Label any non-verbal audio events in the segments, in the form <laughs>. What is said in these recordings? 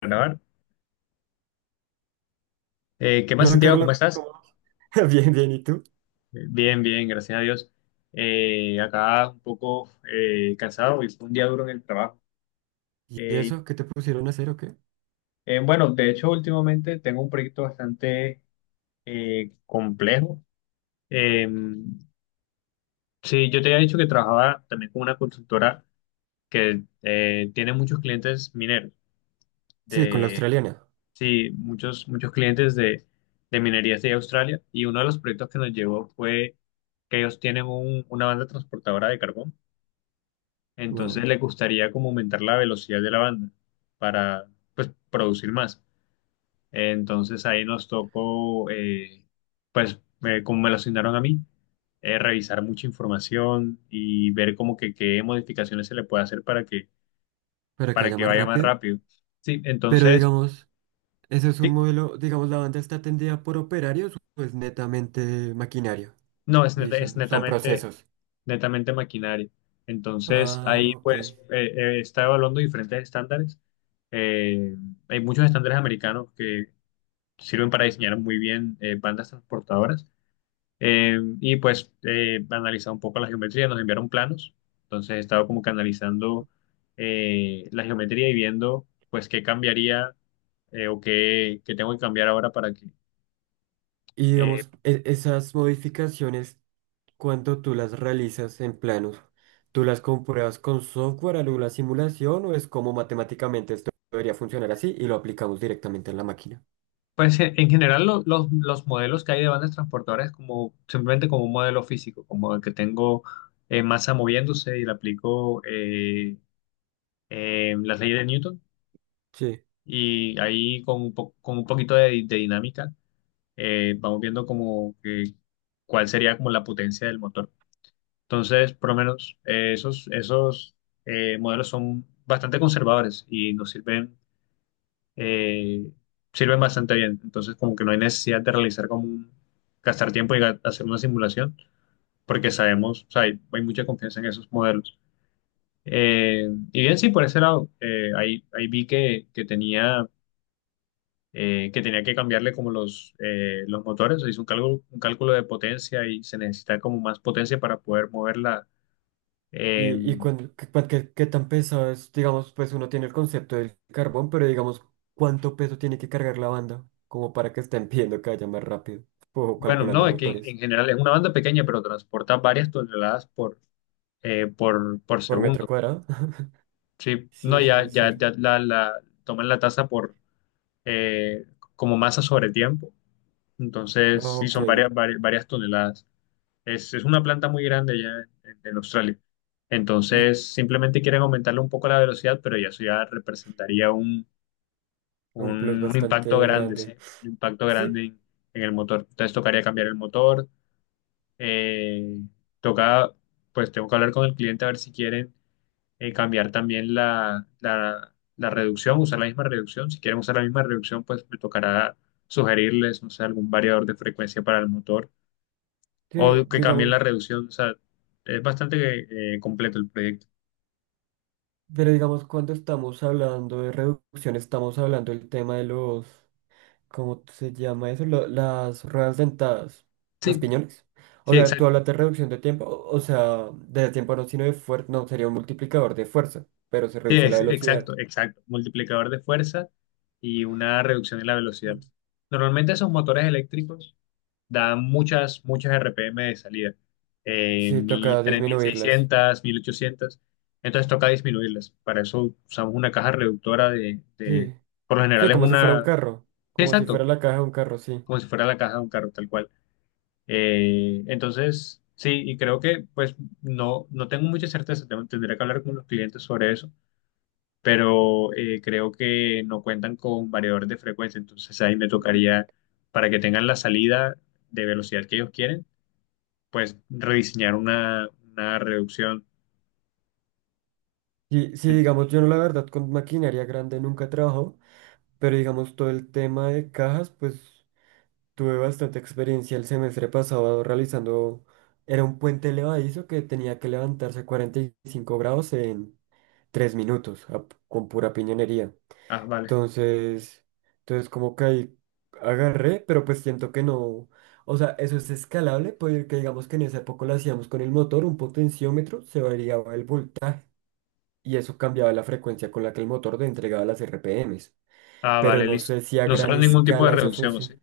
Grabar. ¿Qué más, Hola, Santiago? ¿Cómo Carlos, estás? ¿cómo vas? <laughs> Bien, bien, ¿y tú? Bien, bien, gracias a Dios. Acá un poco cansado y fue un día duro en el trabajo. ¿Y Eh, eso? ¿Qué te pusieron a hacer o qué? Bueno, de hecho, últimamente tengo un proyecto bastante complejo. Eh, sí, yo te había dicho que trabajaba también con una consultora que tiene muchos clientes mineros. Sí, con la australiana. Sí, muchos, clientes de minerías de Australia, y uno de los proyectos que nos llevó fue que ellos tienen una banda transportadora de carbón, entonces Wow, les gustaría como aumentar la velocidad de la banda para pues producir más. Entonces ahí nos tocó, pues como me lo asignaron a mí, revisar mucha información y ver como que qué modificaciones se le puede hacer para que para vaya que más vaya más rápido. rápido. Sí, Pero entonces, digamos, eso es un sí, modelo, digamos, la banda está atendida por operarios, pues netamente maquinaria. no, Y es son netamente procesos. Maquinaria. Entonces, ahí Ah, ok. pues está evaluando diferentes estándares. Eh, Hay muchos estándares americanos que sirven para diseñar muy bien bandas transportadoras. Y pues analizar un poco la geometría, nos enviaron planos. Entonces, he estado como que analizando la geometría y viendo pues qué cambiaría o qué, qué tengo que cambiar ahora para que, Y eh, digamos, esas modificaciones, cuando tú las realizas en planos, ¿tú las compruebas con software, alguna simulación o es como matemáticamente esto debería funcionar así y lo aplicamos directamente en la máquina? pues en general los, modelos que hay de bandas transportadoras es como simplemente como un modelo físico, como el que tengo masa moviéndose y le aplico las leyes de Newton, Sí. y ahí con con un poquito de, dinámica vamos viendo como que cuál sería como la potencia del motor. Entonces, por lo menos esos, modelos son bastante conservadores y nos sirven, eh, sirven bastante bien. Entonces, como que no hay necesidad de realizar como gastar tiempo y hacer una simulación, porque sabemos, o sea, hay, mucha confianza en esos modelos. Y bien, sí, por ese lado, ahí, vi que, tenía, que tenía que cambiarle como los motores, hizo un cálculo de potencia y se necesita como más potencia para poder moverla. eh, Y qué tan pesado es, digamos, pues uno tiene el concepto del carbón, pero digamos, ¿cuánto peso tiene que cargar la banda? Como para que estén <laughs> pidiendo que vaya más rápido, o bueno, no, calculando es que en, motores general es una banda pequeña, pero transporta varias toneladas por, por metro segundo. cuadrado. <laughs> Sí, no, Sí, sí, debe ya, ya, ser. ya toman la tasa por eh, como masa sobre tiempo. Ah, Entonces, sí, ok, son varias, varias, varias toneladas. Es una planta muy grande ya en, Australia. y Entonces, simplemente quieren aumentarle un poco la velocidad, pero ya eso ya representaría un plus un impacto bastante grande, sí, grande. un impacto Sí, grande en, el motor. Entonces, tocaría cambiar el motor. eh, Toca, pues tengo que hablar con el cliente a ver si quieren cambiar también la reducción, usar la misma reducción. Si quieren usar la misma reducción, pues me tocará sugerirles, no sé, algún variador de frecuencia para el motor, tío, o que cambien digamos, la reducción. O sea, es bastante completo el proyecto. pero digamos, cuando estamos hablando de reducción, estamos hablando del tema de los. ¿Cómo se llama eso? Las ruedas dentadas, los Sí, piñones. O sí, sea, tú exacto. hablas de reducción de tiempo, o sea, de tiempo no, sino de fuerza, no, sería un multiplicador de fuerza, pero se Sí, reduce la velocidad. exacto, exacto. Multiplicador de fuerza y una reducción en la velocidad. Normalmente esos motores eléctricos da muchas, muchas RPM de salida, Sí, mi toca tres mil disminuirlas. seiscientos, 1800, entonces toca disminuirlas. Para eso usamos una caja reductora Sí, por lo sí, general es como si fuera un una, carro, sí, como si exacto, fuera la caja de un carro, sí. como si fuera la caja de un carro, tal cual. Entonces, sí, y creo que pues no, no tengo mucha certeza, tendré que hablar con los clientes sobre eso, pero creo que no cuentan con variadores de frecuencia, entonces ahí me tocaría, para que tengan la salida de velocidad que ellos quieren, pues rediseñar una reducción. Y sí, digamos, yo no la verdad con maquinaria grande nunca trabajo, pero digamos todo el tema de cajas, pues tuve bastante experiencia el semestre pasado realizando. Era un puente elevadizo que tenía que levantarse 45 grados en 3 minutos con pura piñonería. Ah, vale. Entonces, entonces como que ahí agarré, pero pues siento que no, o sea, eso es escalable porque digamos que en esa época lo hacíamos con el motor, un potenciómetro, se variaba el voltaje y eso cambiaba la frecuencia con la que el motor te entregaba las RPMs. Ah, Pero vale, no listo. sé si a No gran será ningún tipo de escala esa reducción, ¿o sí? función.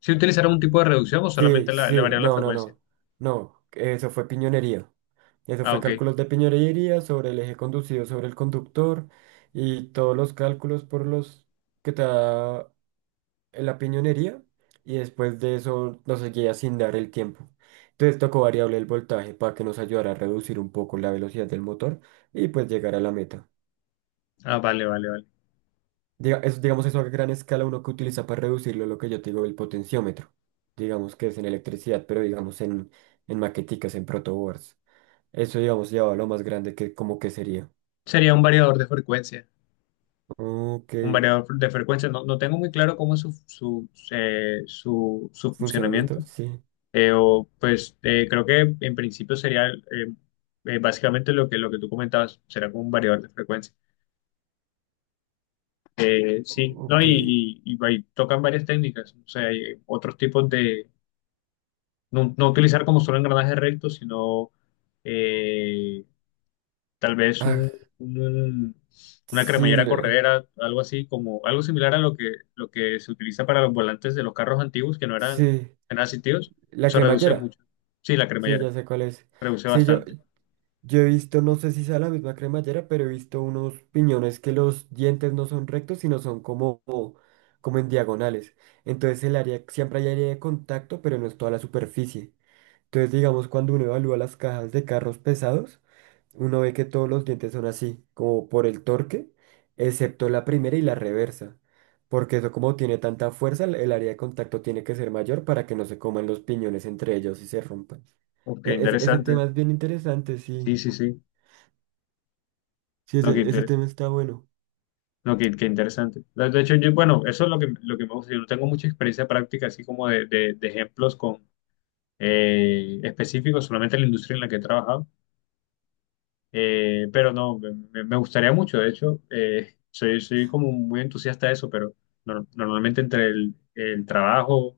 ¿Sí utilizará un tipo de reducción o Sí, solamente le sí, varían la no, no, frecuencia? no, no, eso fue piñonería. Eso Ah, fue ok. cálculos de piñonería sobre el eje conducido sobre el conductor y todos los cálculos por los que te da la piñonería y después de eso nos seguía sin dar el tiempo. Entonces tocó variable el voltaje para que nos ayudara a reducir un poco la velocidad del motor y pues llegar a la meta. Ah, vale, vale, vale. Diga- es, digamos eso a gran escala uno que utiliza para reducirlo, lo que yo te digo, el potenciómetro. Digamos que es en electricidad, pero digamos en, maqueticas, en protoboards. Eso, digamos, llevado a lo más grande que como que sería. Sería un variador de frecuencia. Ok. Un variador de frecuencia. No, no tengo muy claro cómo es su, su, su, ¿Funcionamiento? funcionamiento. Sí. O, pues creo que en principio sería básicamente lo que tú comentabas. Será como un variador de frecuencia. Sí, no, Ok. Y, y tocan varias técnicas, o sea, hay otros tipos de, no, no utilizar como solo engranaje recto, sino eh, tal vez Ah, un- una sí, cremallera corredera, algo así, como algo similar a lo que se utiliza para los volantes de los carros antiguos que no eran, sí. eran asistidos, La se reduce cremallera. mucho. Sí, la Sí, cremallera, ya sé cuál es. reduce Sí, yo, bastante. Yo he visto, no sé si sea la misma cremallera, pero he visto unos piñones que los dientes no son rectos, sino son como, como en diagonales. Entonces el área, siempre hay área de contacto, pero no es toda la superficie. Entonces, digamos, cuando uno evalúa las cajas de carros pesados, uno ve que todos los dientes son así, como por el torque, excepto la primera y la reversa. Porque eso como tiene tanta fuerza, el área de contacto tiene que ser mayor para que no se coman los piñones entre ellos y se rompan. Ok, Ese interesante. tema es bien interesante, sí. Sí, sí, sí. Sí, No, que ese inter- tema está bueno. No, qué, qué interesante. De hecho, yo, bueno, eso es lo que me gusta. Yo no tengo mucha experiencia práctica, así como de, de ejemplos con, específicos, solamente en la industria en la que he trabajado. Pero no, me, me gustaría mucho. De hecho, soy, soy como muy entusiasta de eso, pero normalmente entre el trabajo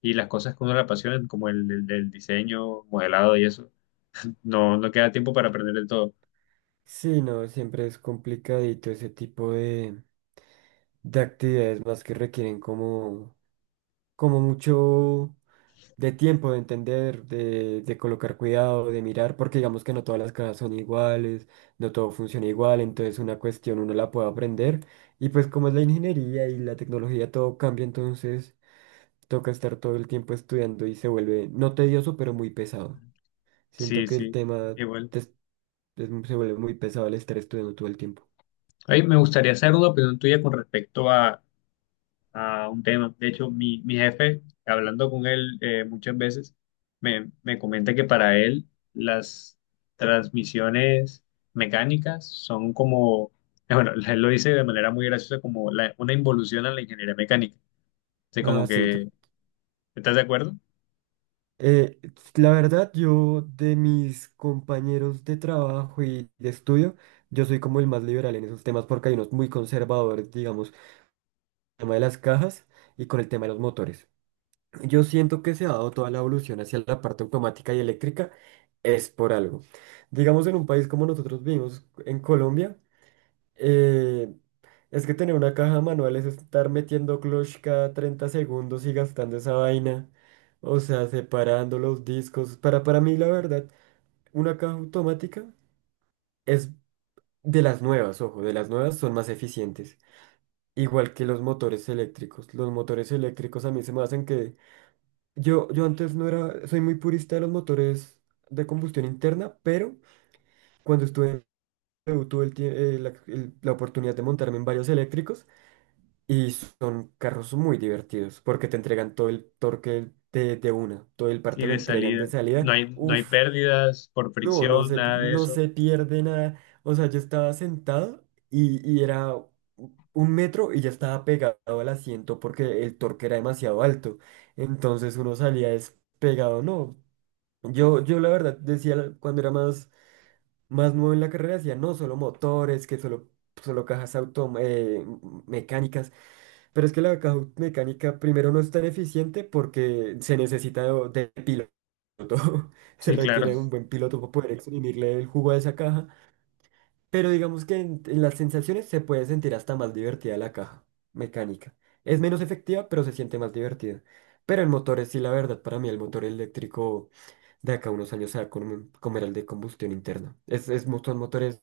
y las cosas que uno le apasionan, como el, el diseño, modelado y eso, <laughs> no, no queda tiempo para aprender del todo. Sí, no, siempre es complicadito ese tipo de actividades más que requieren como, como mucho de tiempo, de entender, de colocar cuidado, de mirar, porque digamos que no todas las casas son iguales, no todo funciona igual, entonces una cuestión uno la puede aprender y pues como es la ingeniería y la tecnología todo cambia, entonces toca estar todo el tiempo estudiando y se vuelve no tedioso, pero muy pesado. Siento Sí, que el sí, tema igual. te es- se vuelve muy pesado el estar estudiando todo el tiempo. Ay, me gustaría saber una opinión tuya con respecto a un tema. De hecho, mi jefe, hablando con él muchas veces, me comenta que para él las transmisiones mecánicas son como, bueno, <laughs> él lo dice de manera muy graciosa, como una involución a la ingeniería mecánica. O sea, Ah, como sí. Que, ¿estás de acuerdo? eh, la verdad, yo de mis compañeros de trabajo y de estudio, yo soy como el más liberal en esos temas porque hay unos muy conservadores, digamos, con el tema de las cajas y con el tema de los motores. Yo siento que se ha dado toda la evolución hacia la parte automática y eléctrica es por algo. Digamos, en un país como nosotros vivimos, en Colombia, Eh, es que tener una caja manual es estar metiendo clutch cada 30 segundos y gastando esa vaina. O sea, separando los discos. Para mí, la verdad, una caja automática es de las nuevas, ojo, de las nuevas son más eficientes. Igual que los motores eléctricos. Los motores eléctricos a mí se me hacen que... Yo antes no era... Soy muy purista de los motores de combustión interna, pero cuando estuve en... PRO, tuve el tie- la el- la oportunidad de montarme en varios eléctricos. Y son carros muy divertidos porque te entregan todo el torque de una, todo el par Sí, te lo de entregan de salida. salida. No hay, no hay Uf, pérdidas por no, no fricción, nada de no eso. se pierde nada. O sea, yo estaba sentado y era un metro y ya estaba pegado al asiento porque el torque era demasiado alto. Entonces uno salía despegado, no. Yo la verdad decía cuando era más nuevo en la carrera, decía, no, solo motores, que solo, solo cajas autom mecánicas. Pero es que la caja mecánica primero no es tan eficiente porque se necesita de piloto. <laughs> Se Sí, claro. requiere un buen piloto para poder exprimirle el jugo a esa caja. Pero digamos que en las sensaciones se puede sentir hasta más divertida la caja mecánica. Es menos efectiva, pero se siente más divertida. Pero el motor es sí, la verdad, para mí el motor eléctrico de acá a unos años se va a comer al de combustión interna. Son motores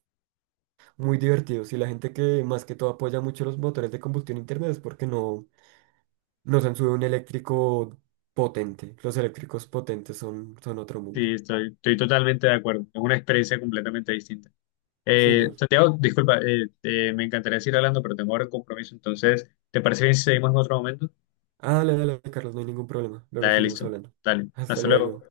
muy divertidos y la gente que más que todo apoya mucho los motores de combustión interna es porque no nos han subido un eléctrico potente. Los eléctricos potentes son, son otro Sí, mundo. estoy, estoy totalmente de acuerdo. Es una experiencia completamente distinta. Sí, no. Santiago, disculpa, me encantaría seguir hablando, pero tengo ahora un compromiso, entonces, ¿te parece bien si seguimos en otro momento? Ah, dale, dale, Carlos, no hay ningún problema. Luego Dale, seguimos listo. hablando. Dale, Hasta hasta luego. luego.